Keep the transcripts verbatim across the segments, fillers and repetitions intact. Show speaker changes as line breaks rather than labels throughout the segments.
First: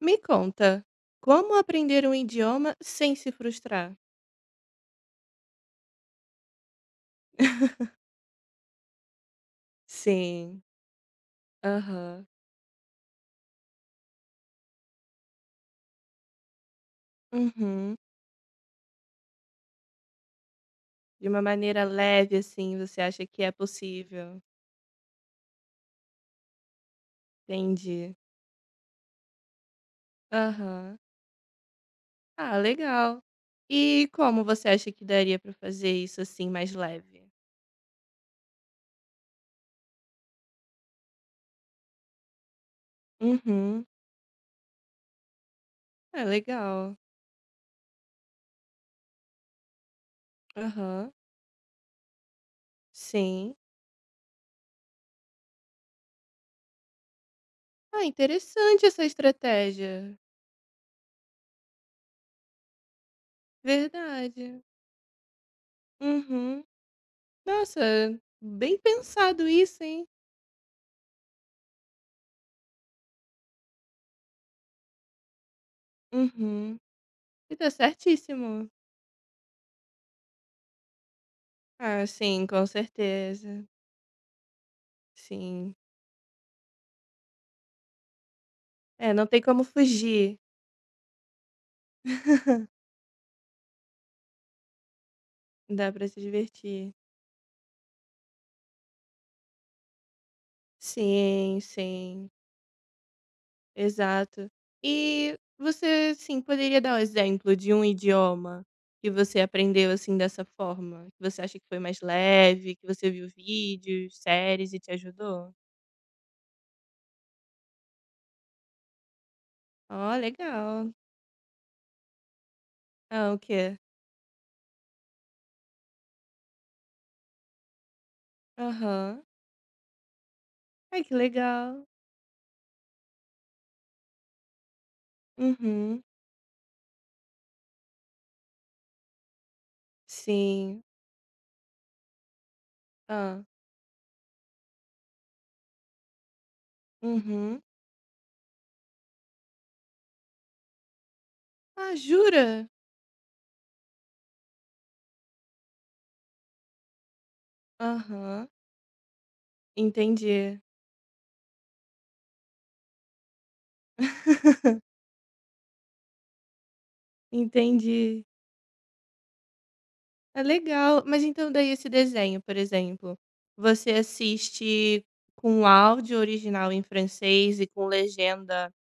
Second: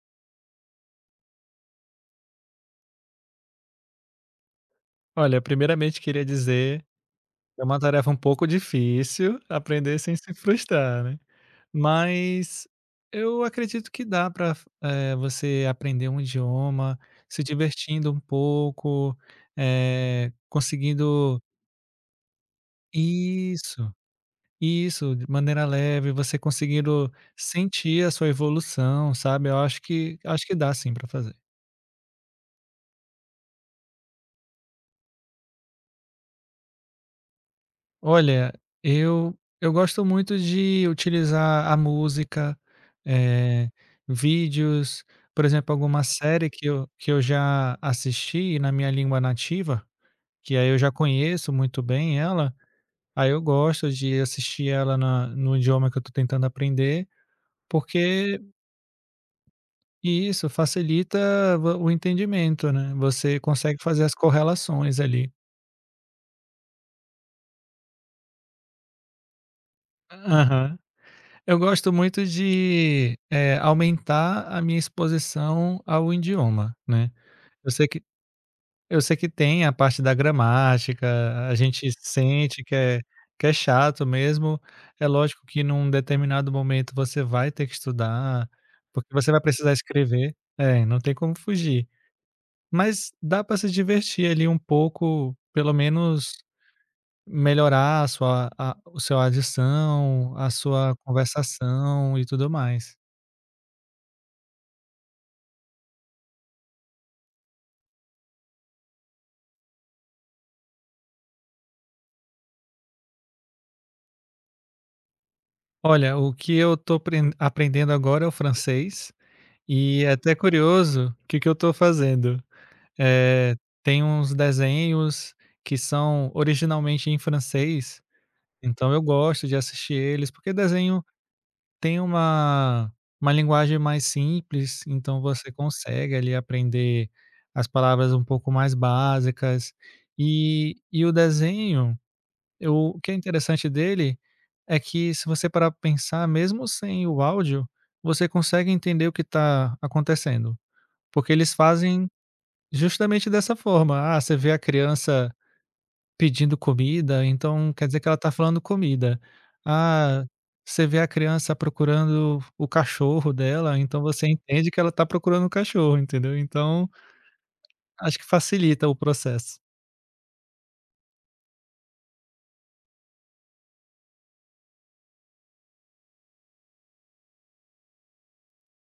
Me conta, como aprender um idioma sem se frustrar?
Olha, primeiramente queria dizer que é uma tarefa um pouco difícil aprender sem se
Sim,
frustrar, né.
aham.
Mas eu acredito que dá para você aprender um idioma se
Uhum.
divertindo um pouco, eh,
De uma
conseguindo
maneira leve, assim, você acha que é
isso,
possível?
isso, de maneira leve, você conseguindo sentir a
Entendi.
sua evolução, sabe. Eu acho que acho que dá sim
Aham.
para fazer.
Ah, legal. E como você acha que daria pra fazer isso, assim, mais leve?
Olha, eu eu gosto muito de utilizar a música, eh,
Uhum.
vídeos, por exemplo, alguma
É
série que eu
legal.
que eu já assisti na minha língua nativa, que aí eu já
Aham.
conheço muito bem ela, aí eu
Sim.
gosto de assistir ela na no idioma que eu estou tentando aprender,
Ah,
porque
interessante essa estratégia.
isso facilita vo o entendimento, né, você consegue fazer as
Verdade.
correlações ali.
Uhum. Nossa, bem pensado isso, hein?
Aham. Eu gosto muito de, eh, aumentar a minha exposição ao idioma,
Uhum.
né.
E tá
Eu sei que
certíssimo.
eu sei que tem a parte da gramática, a gente
Ah, sim,
sente
com
que é que é
certeza.
chato mesmo. É lógico que
Sim.
num determinado momento você vai ter que estudar, porque
É, não
você vai
tem como
precisar escrever
fugir.
é, não tem como fugir. Mas dá para se divertir ali um pouco, pelo
Dá pra se
menos
divertir.
melhorar a sua a o seu adição, a sua
Sim,
conversação e
sim.
tudo mais.
Exato. E você, sim, poderia dar um exemplo de um idioma que você aprendeu, assim, dessa forma? Que você acha que foi mais leve, que você viu vídeos, séries e te ajudou?
Olha, o que eu estou aprendendo agora é o francês, e é
Ó,
até
legal.
curioso o que que eu estou fazendo.
Ah, o
Eh,
quê?
tem uns desenhos que são originalmente em francês, então eu
Aham.
gosto de assistir eles, porque desenho
Ai, que legal.
tem uma uma linguagem mais simples, então você
Uhum.
consegue ali aprender as palavras um pouco mais básicas. E
Sim.
e o desenho, eu o que é
Ah.
interessante dele é que se você parar para pensar, mesmo sem o
Uhum.
áudio, você consegue entender o que está acontecendo, porque eles
Ah,
fazem
jura?
justamente dessa forma. Ah, você vê a criança pedindo comida, então quer dizer que ela está
Aham,
falando comida. Ah,
entendi,
você vê a criança procurando o cachorro dela, então você entende que ela está procurando o cachorro, entendeu? Então, acho
entendi.
que facilita o processo.
É legal, mas então daí esse desenho, por exemplo, você assiste com o áudio original em francês e com legenda,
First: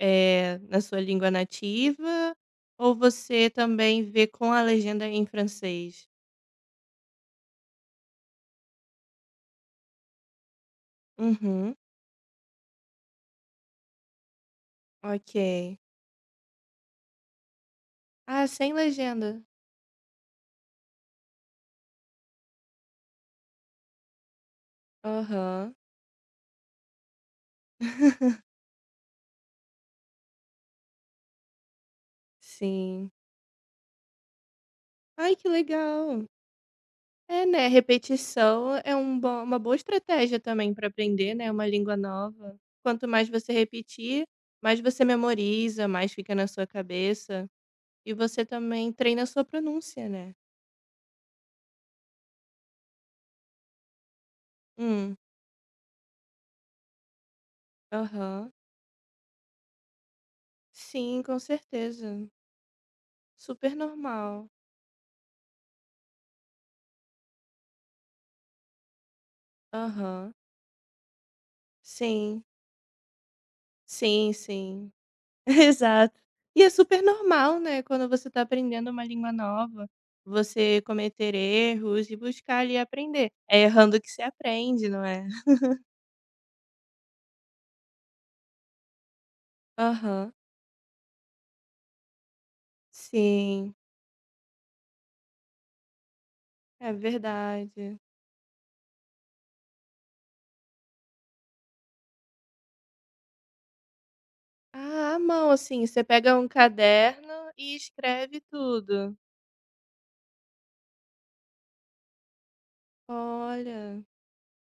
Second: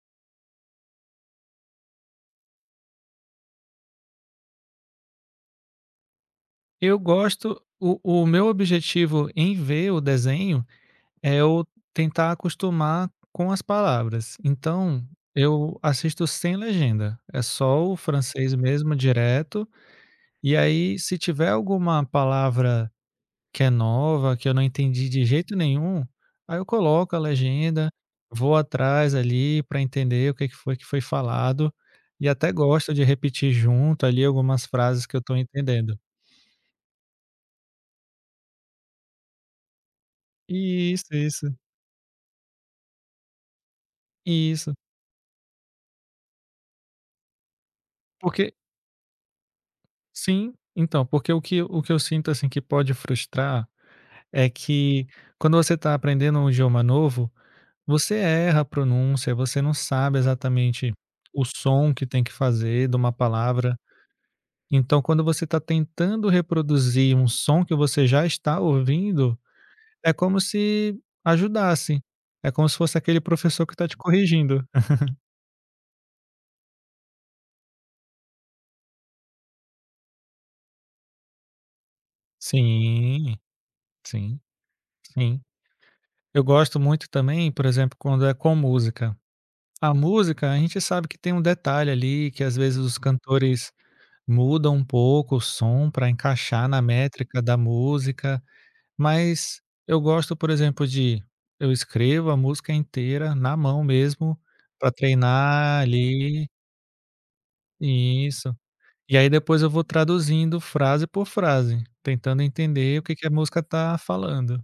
eh, na sua língua nativa, ou você também vê com a legenda em francês?
Eu gosto o o meu objetivo em ver o desenho é eu
Uhum,
tentar acostumar com as palavras. Então, eu
ok.
assisto sem legenda, é só o
Ah,
francês
sem
mesmo
legenda.
direto, e aí se tiver alguma palavra que é nova, que eu não entendi de jeito
Aham.
nenhum, aí eu coloco a legenda, vou atrás ali para entender o que que foi que foi falado, e até gosto de
Sim.
repetir junto ali algumas frases que eu
Ai,
tô
que
entendendo.
legal. É, né, repetição é um bom uma boa estratégia também para
Isso,
aprender, né,
isso,
uma língua nova. Quanto mais você repetir,
isso.
mais você memoriza, mais fica na sua cabeça e você
Porque
também treina a sua pronúncia, né.
Sim, então, porque o que o que eu sinto, assim, que pode frustrar é que
Hum,
quando você está aprendendo um idioma novo, você
aham.
erra a pronúncia, você não sabe exatamente
Sim, com
o som que
certeza.
tem que fazer de uma
Super
palavra.
normal.
Então, quando você está tentando reproduzir um som que você já está ouvindo, é
Aham.
como se ajudasse.
Sim.
É como se fosse aquele professor que está te
Sim,
corrigindo.
sim. Exato. E é super normal, né, quando você está aprendendo uma língua nova, você cometer erros e buscar ali aprender.
Sim,
É errando que se
sim,
aprende, não é?
sim. Eu gosto muito também, por exemplo, quando é com música. A
Aham.
música, a gente sabe que tem um detalhe ali, que às vezes os Hum. cantores
Sim,
mudam um pouco o som para encaixar na
é
métrica da
verdade.
música, mas eu gosto, por exemplo, de eu escrevo a música inteira na mão mesmo, para
Ah, à mão,
treinar
assim, você pega um
ali
caderno e escreve
isso.
tudo.
E aí depois eu vou traduzindo frase por frase, tentando entender o que que a música tá
Olha,
falando.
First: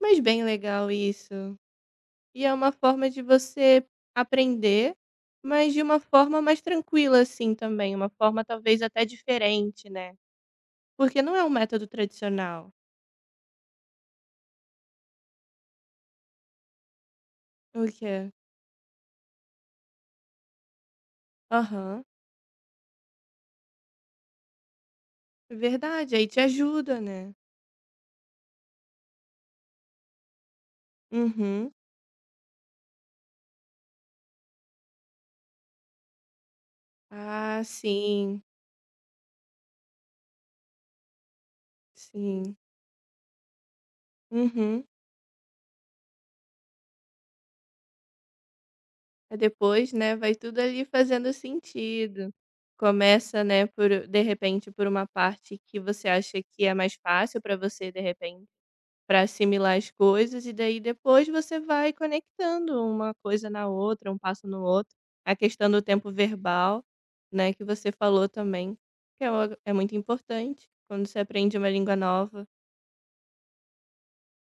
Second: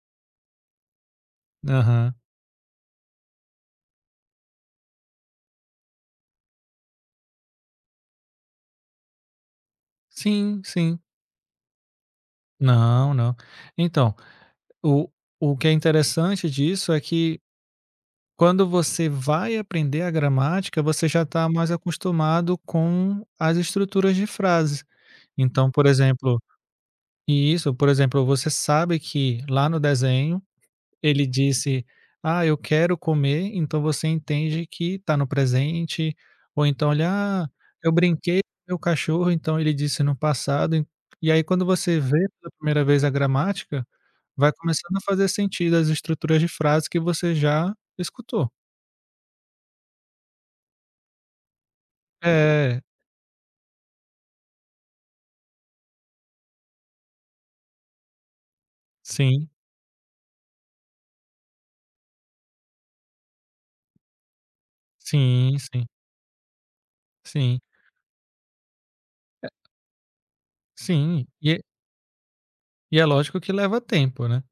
mas bem legal isso.
Aham.
E é uma forma de você aprender, mas de uma forma mais tranquila, assim, também. Uma forma talvez até diferente, né?
Sim, sim.
Porque não é um método tradicional.
Não, não. Então, o o que é interessante disso é que
O quê?
quando você vai aprender a gramática, você já está mais
Aham.
acostumado com as estruturas de frases. Então, por
Verdade, aí te
exemplo,
ajuda, né.
e isso, por exemplo, você sabe que lá no desenho ele
Uhum.
disse: "Ah, eu quero comer", então você entende que está no presente, ou então olha, "Ah,
Ah,
eu brinquei
sim,
com meu cachorro", então ele disse no passado. En E aí quando você vê pela
sim.
primeira vez a gramática, vai
Uhum.
começando a fazer sentido as estruturas de frases que você já escutou.
Aí depois, né, vai tudo ali fazendo sentido.
É.
Começa, né, por de repente, por uma parte que você acha que é mais fácil pra você, de repente para
Sim,
assimilar as coisas, e daí depois você vai conectando uma coisa na outra, um passo no outro. A
sim,
questão do
sim,
tempo verbal, né,
sim,
que você falou também, que é o é muito importante quando você
sim. E
aprende
é
uma língua nova.
e é lógico que leva tempo, né.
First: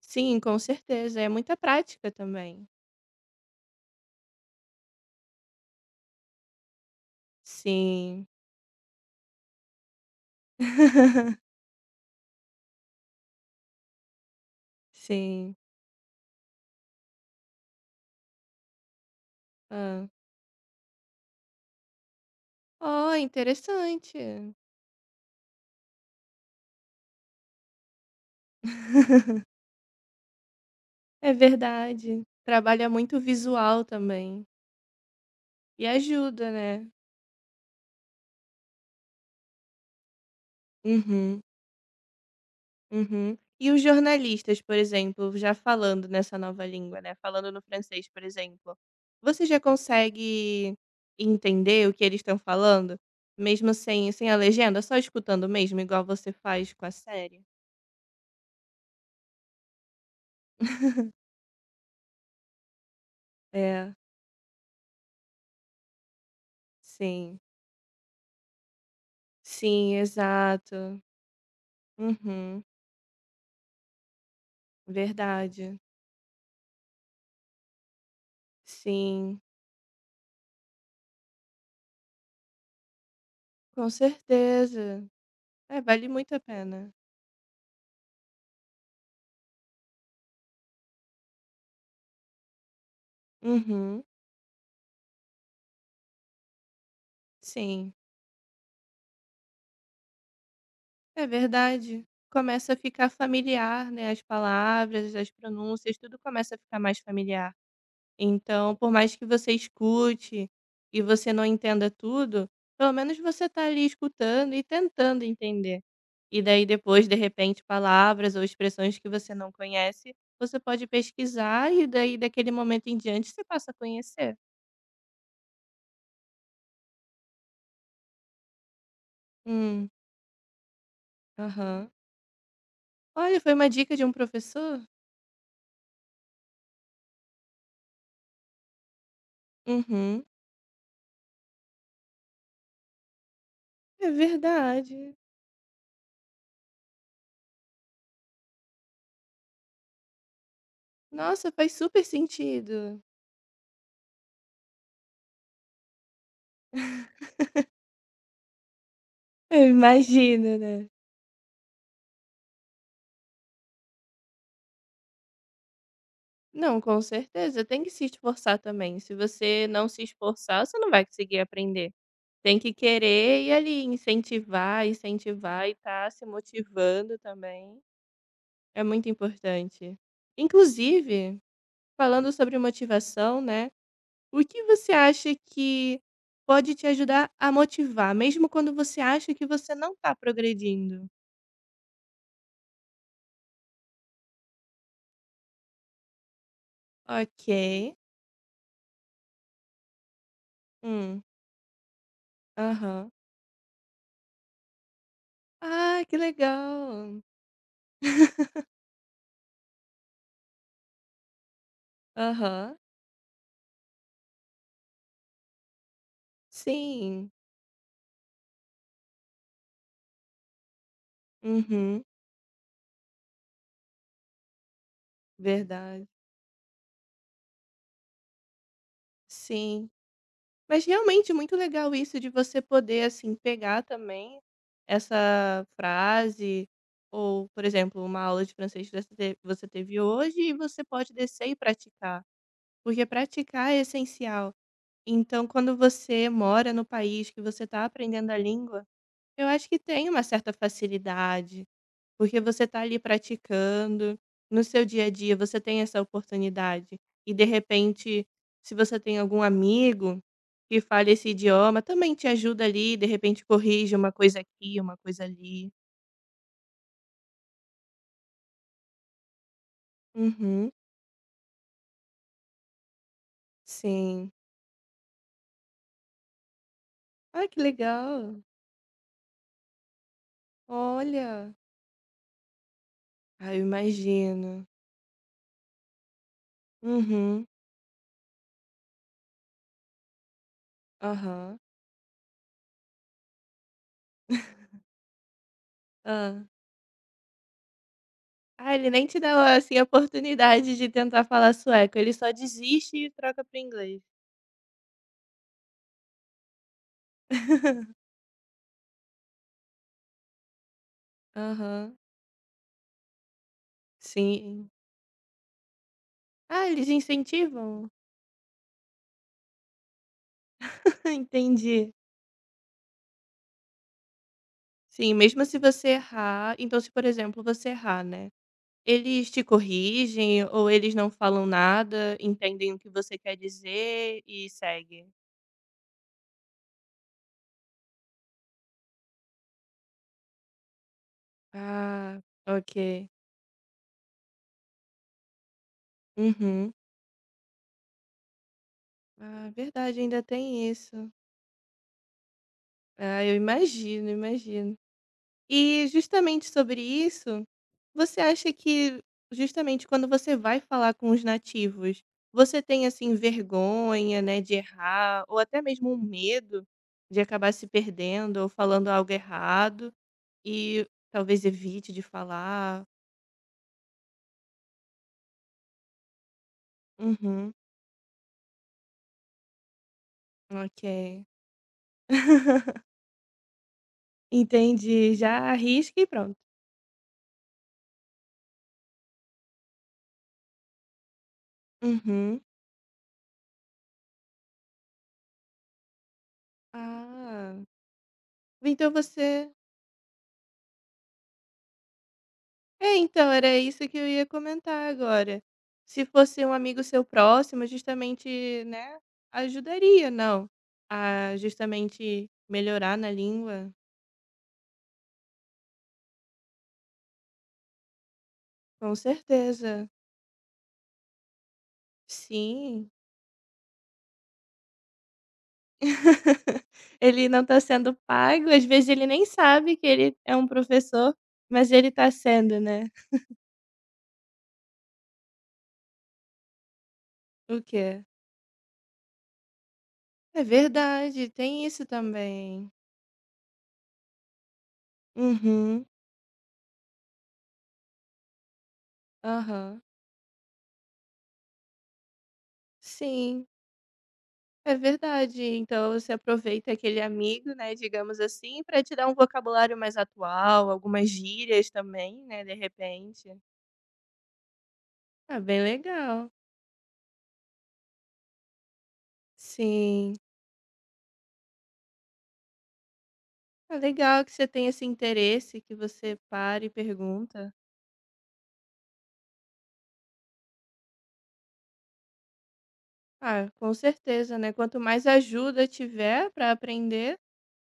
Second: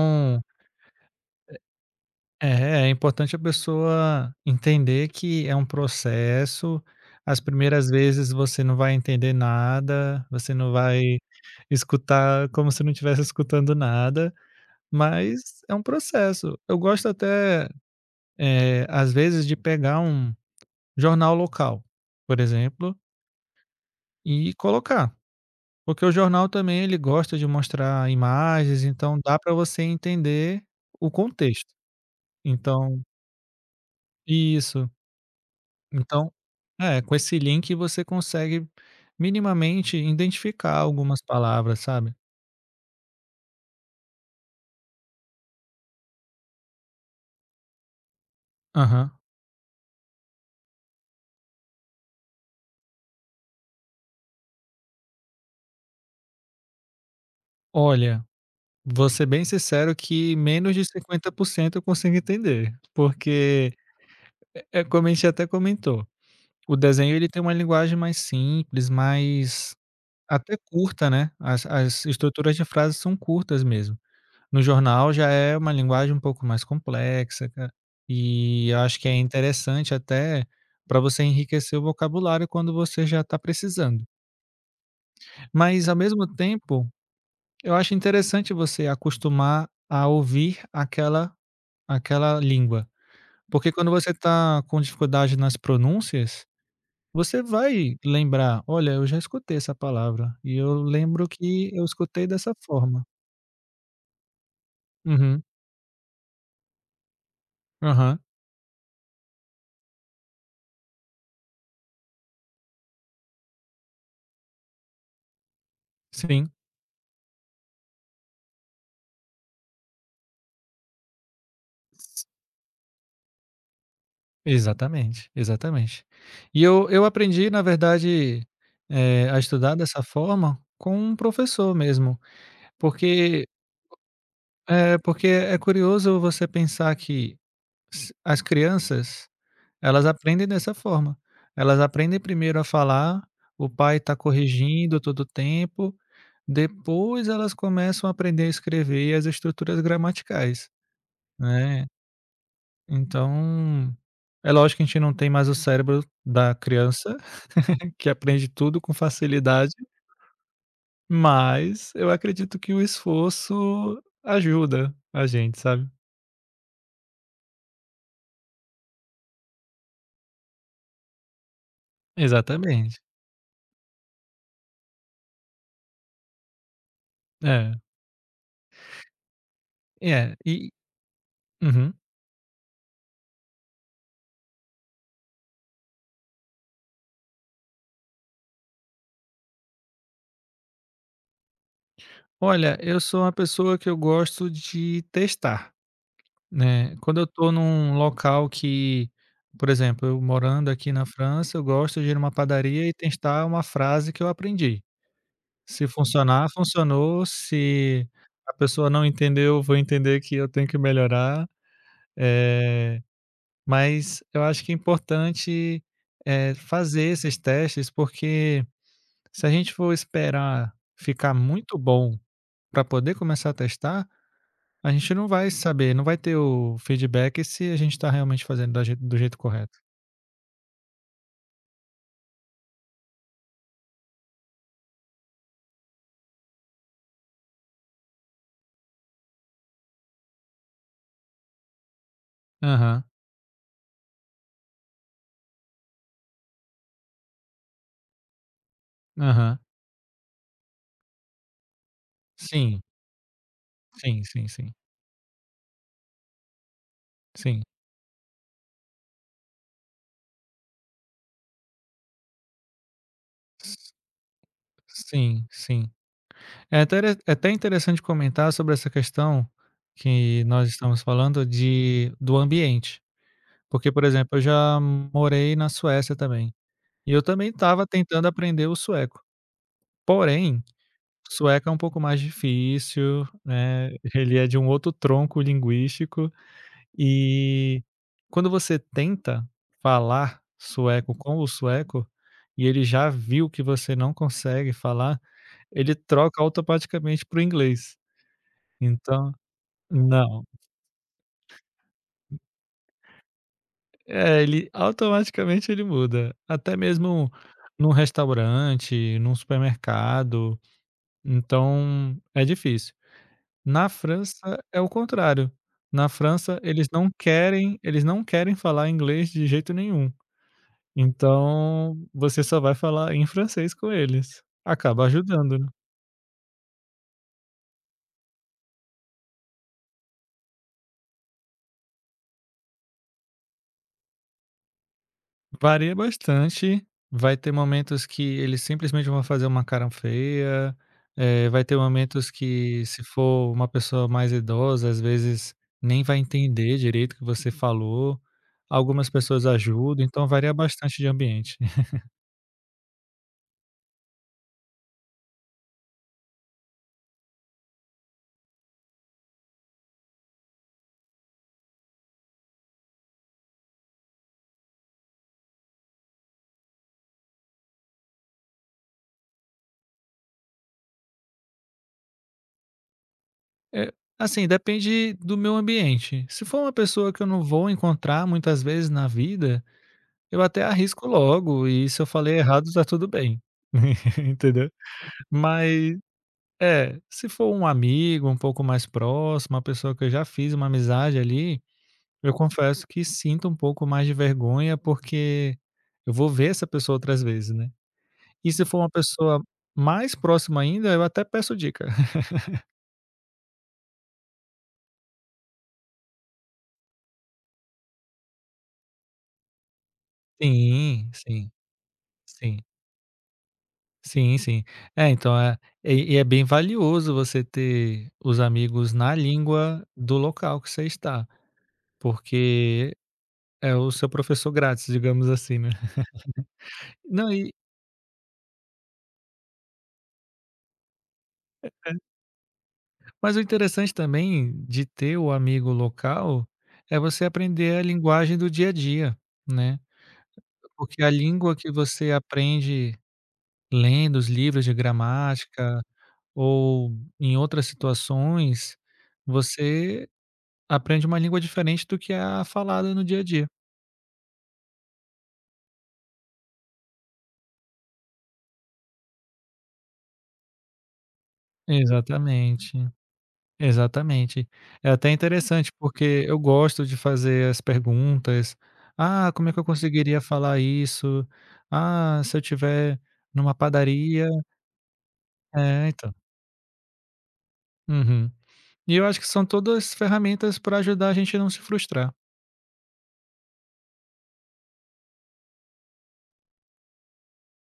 Sim, com certeza, é muita prática também.
é, é importante a pessoa entender que é um processo. As primeiras
Sim.
vezes você não vai entender nada, você não vai escutar como se não estivesse escutando nada,
Sim.
mas é um processo. Eu gosto até, eh, às vezes, de pegar
Ah.
um jornal local, por exemplo,
Oh, interessante.
e colocar. Porque o jornal também ele gosta de mostrar imagens, então dá para você entender o
É
contexto.
verdade. Trabalha
Então
muito o visual também.
isso.
E
Então
ajuda, né.
é, com esse link você consegue minimamente identificar algumas
Uhum.
palavras, sabe.
Uhum. E os jornalistas, por exemplo, já falando nessa nova língua, né, falando no francês, por exemplo,
Aham.
você já consegue entender o que eles estão falando? Mesmo sem, sem a legenda, só escutando mesmo, igual você faz com a série?
Olha, vou ser bem sincero que menos de cinquenta por cento eu consigo entender, porque
É,
é é como a gente até comentou, o desenho ele
sim.
tem uma linguagem mais simples, mais
Sim,
até
exato.
curta, né, as as estruturas
Uhum.
de frases são curtas mesmo. No jornal já é uma
Verdade.
linguagem um pouco mais complexa, ca e eu acho que é
Sim,
interessante até para você enriquecer o vocabulário quando você já está
com
precisando.
certeza. É,
Mas ao
vale
mesmo
muito a
tempo,
pena.
eu acho interessante você acostumar a ouvir aquela aquela língua, porque quando
Uhum.
você está com dificuldade nas pronúncias, você
Sim.
vai lembrar: "Olha, eu já escutei essa palavra e eu
É
lembro que eu
verdade.
escutei dessa
Começa a
forma".
ficar familiar, né, as palavras, as
Uhum.
pronúncias, tudo começa a ficar mais familiar.
Aham.
Então, por mais que você escute e você não entenda tudo, pelo menos você tá ali escutando e tentando entender. E
Sim.
daí depois, de repente, palavras ou expressões que você não conhece, você pode pesquisar e daí daquele momento em diante você passa a conhecer.
Exatamente, exatamente. E eu eu aprendi, na verdade, eh, a estudar
Hum,
dessa forma com um professor
aham.
mesmo,
Olha,
porque
foi uma dica de um professor?
é, porque é curioso você pensar que s as crianças, elas
Uhum.
aprendem dessa forma. Elas aprendem primeiro a falar, o pai
É
está corrigindo
verdade.
todo o tempo, depois elas começam a aprender a escrever as estruturas gramaticais,
Nossa, faz
né.
super sentido.
Então, é lógico que a gente não tem mais o cérebro da criança que aprende tudo com
Eu
facilidade,
imagino, né.
mas eu acredito que o esforço ajuda a gente, sabe.
Não, com certeza, tem que se esforçar também. Se você não se esforçar, você não vai conseguir aprender. Tem que
Exatamente.
querer e ali incentivar, incentivar e tá se motivando
É.
também. É muito importante.
É, e
Inclusive,
uhum.
falando sobre motivação, né, o que você acha que pode te ajudar a motivar, mesmo quando você acha que você não tá progredindo?
Olha, eu sou uma pessoa que eu gosto de testar, né. Quando eu
Ok.
tô num local que por exemplo, eu morando aqui na
Hum.
França, eu gosto de ir numa padaria e
Aham.
testar uma frase que eu aprendi. Se
Ah, que
funcionar,
legal.
funcionou, se a pessoa não entendeu, vou entender que eu tenho que melhorar, eh
Aham.
mas eu acho que é importante, eh, fazer
Sim.
esses testes, porque se a gente for esperar ficar muito
Uhum.
bom para poder começar a testar, a gente não vai saber, não
Verdade.
vai ter o feedback se a gente está realmente fazendo da jei do jeito correto.
Sim. Mas realmente muito legal isso de você poder, assim, pegar também essa frase ou, por exemplo, uma aula de francês que você te você teve hoje e você pode descer e praticar,
Aham,
porque praticar é essencial. Então, quando você mora no país que você está aprendendo a língua, eu
aham.
acho que tem uma certa facilidade. Porque você está
Sim,
ali praticando,
sim, sim,
no
sim,
seu dia a dia você tem essa oportunidade. E de
sim.
repente, se você tem algum amigo que fale esse idioma, também te ajuda ali, de repente corrige uma coisa aqui, uma
S
coisa
sim,
ali.
sim. É até é até interessante comentar sobre essa questão que nós
Uhum,
estamos falando de do ambiente. Porque, por
sim.
exemplo, eu já morei na Suécia também, e eu
Ah,
também
que
estava tentando
legal.
aprender o sueco, porém,
Olha.
sueco é um pouco mais difícil,
Ah, eu
né, ele é de
imagino.
um outro tronco linguístico,
Uhum,
e quando você tenta falar sueco com o
aham.
sueco, e ele já viu que você não consegue falar, ele troca
Hã.
automaticamente para o inglês,
Ah, ele nem te
então
dá, assim, a
não.
oportunidade de tentar falar sueco, ele só desiste e troca para inglês.
É, ele automaticamente ele muda, até mesmo num restaurante, num supermercado,
Aham.
então é difícil. Na França
Sim.
é o contrário, na França
Ah,
eles
eles
não querem
incentivam?
eles não querem falar inglês de jeito nenhum,
Entendi.
então você só vai falar em francês com eles, acaba
Sim, mesmo se
ajudando.
você errar então se, por exemplo, você errar, né, eles te corrigem ou eles não falam nada, entendem o que você quer dizer e segue?
Varia bastante. Vai ter momentos que eles simplesmente vão fazer uma cara feia, eh, vai ter
Ah,
momentos que, se
ok.
for uma pessoa mais idosa, às vezes nem vai
Uhum.
entender direito o que você falou. Algumas pessoas
Ah, verdade,
ajudam,
ainda
então varia
tem
bastante de
isso.
ambiente.
Ah, eu imagino, imagino. E justamente sobre isso, você acha que justamente quando você vai falar com os nativos, você tem assim vergonha, né, de errar ou até mesmo um medo de acabar se perdendo ou falando algo errado e talvez evite de falar?
Eh, assim, depende do meu ambiente. Se for uma pessoa que eu não
Uhum,
vou encontrar muitas vezes na vida, eu até arrisco
ok.
logo e se eu falei errado, tá tudo bem. Entendeu?
Entendi. Já
Mas
arrisca e pronto.
É, se for um amigo um pouco mais próximo, uma pessoa que eu já fiz uma amizade ali, eu
Uhum.
confesso que sinto um pouco mais de vergonha, porque eu vou ver essa pessoa outras vezes,
Ah,
né. E se for
então
uma pessoa
você.
mais próxima ainda, eu até peço dica.
É, então, era isso que eu ia comentar agora. Se fosse um amigo seu próximo, justamente, né, ajudaria, não,
Sim,
a
sim,
justamente
sim.
melhorar na língua.
Sim, sim. É, então é e e é bem valioso você ter os amigos
Com
na língua
certeza.
do local que você está,
Sim.
porque é o seu professor grátis, digamos assim, né.
Ele
Não
não
e
está sendo pago, às vezes ele nem sabe que ele é um professor, mas ele está sendo, né.
Mas o interessante também de ter o amigo local é você
O
aprender a
quê?
linguagem do dia a dia, né.
É
Porque a
verdade,
língua
tem
que
isso
você
também.
aprende lendo os livros de gramática
Uhum.
ou em outras situações,
Aham.
você aprende uma língua diferente do que é a falada no dia a dia.
Sim. É verdade. Então você aproveita aquele amigo, né, digamos assim, para te dar um vocabulário mais atual, algumas gírias também, né, de
Exatamente.
repente.
Exatamente. É até
Ah, bem
interessante, porque
legal.
eu gosto de fazer as perguntas: "Ah, como é que eu
Sim.
conseguiria falar isso? Ah, se eu tiver numa
Ah, legal
padaria".
que você tenha esse interesse, que
É, então.
você para e pergunta.
Uhum. E eu acho que são todas ferramentas para ajudar a gente a não se frustrar.
Ah, com certeza, né? Quanto mais ajuda tiver para aprender,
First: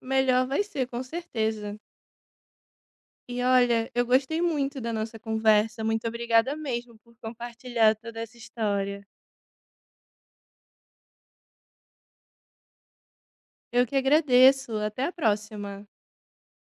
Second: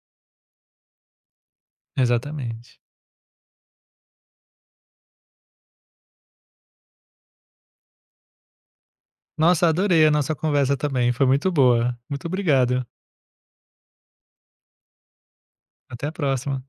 melhor vai ser, com certeza.
Exatamente.
E olha, eu gostei muito da nossa conversa. Muito obrigada mesmo por compartilhar toda essa história.
Nossa, adorei a nossa conversa também, foi muito boa. Muito obrigado.
Eu que agradeço. Até a próxima.
Até a próxima.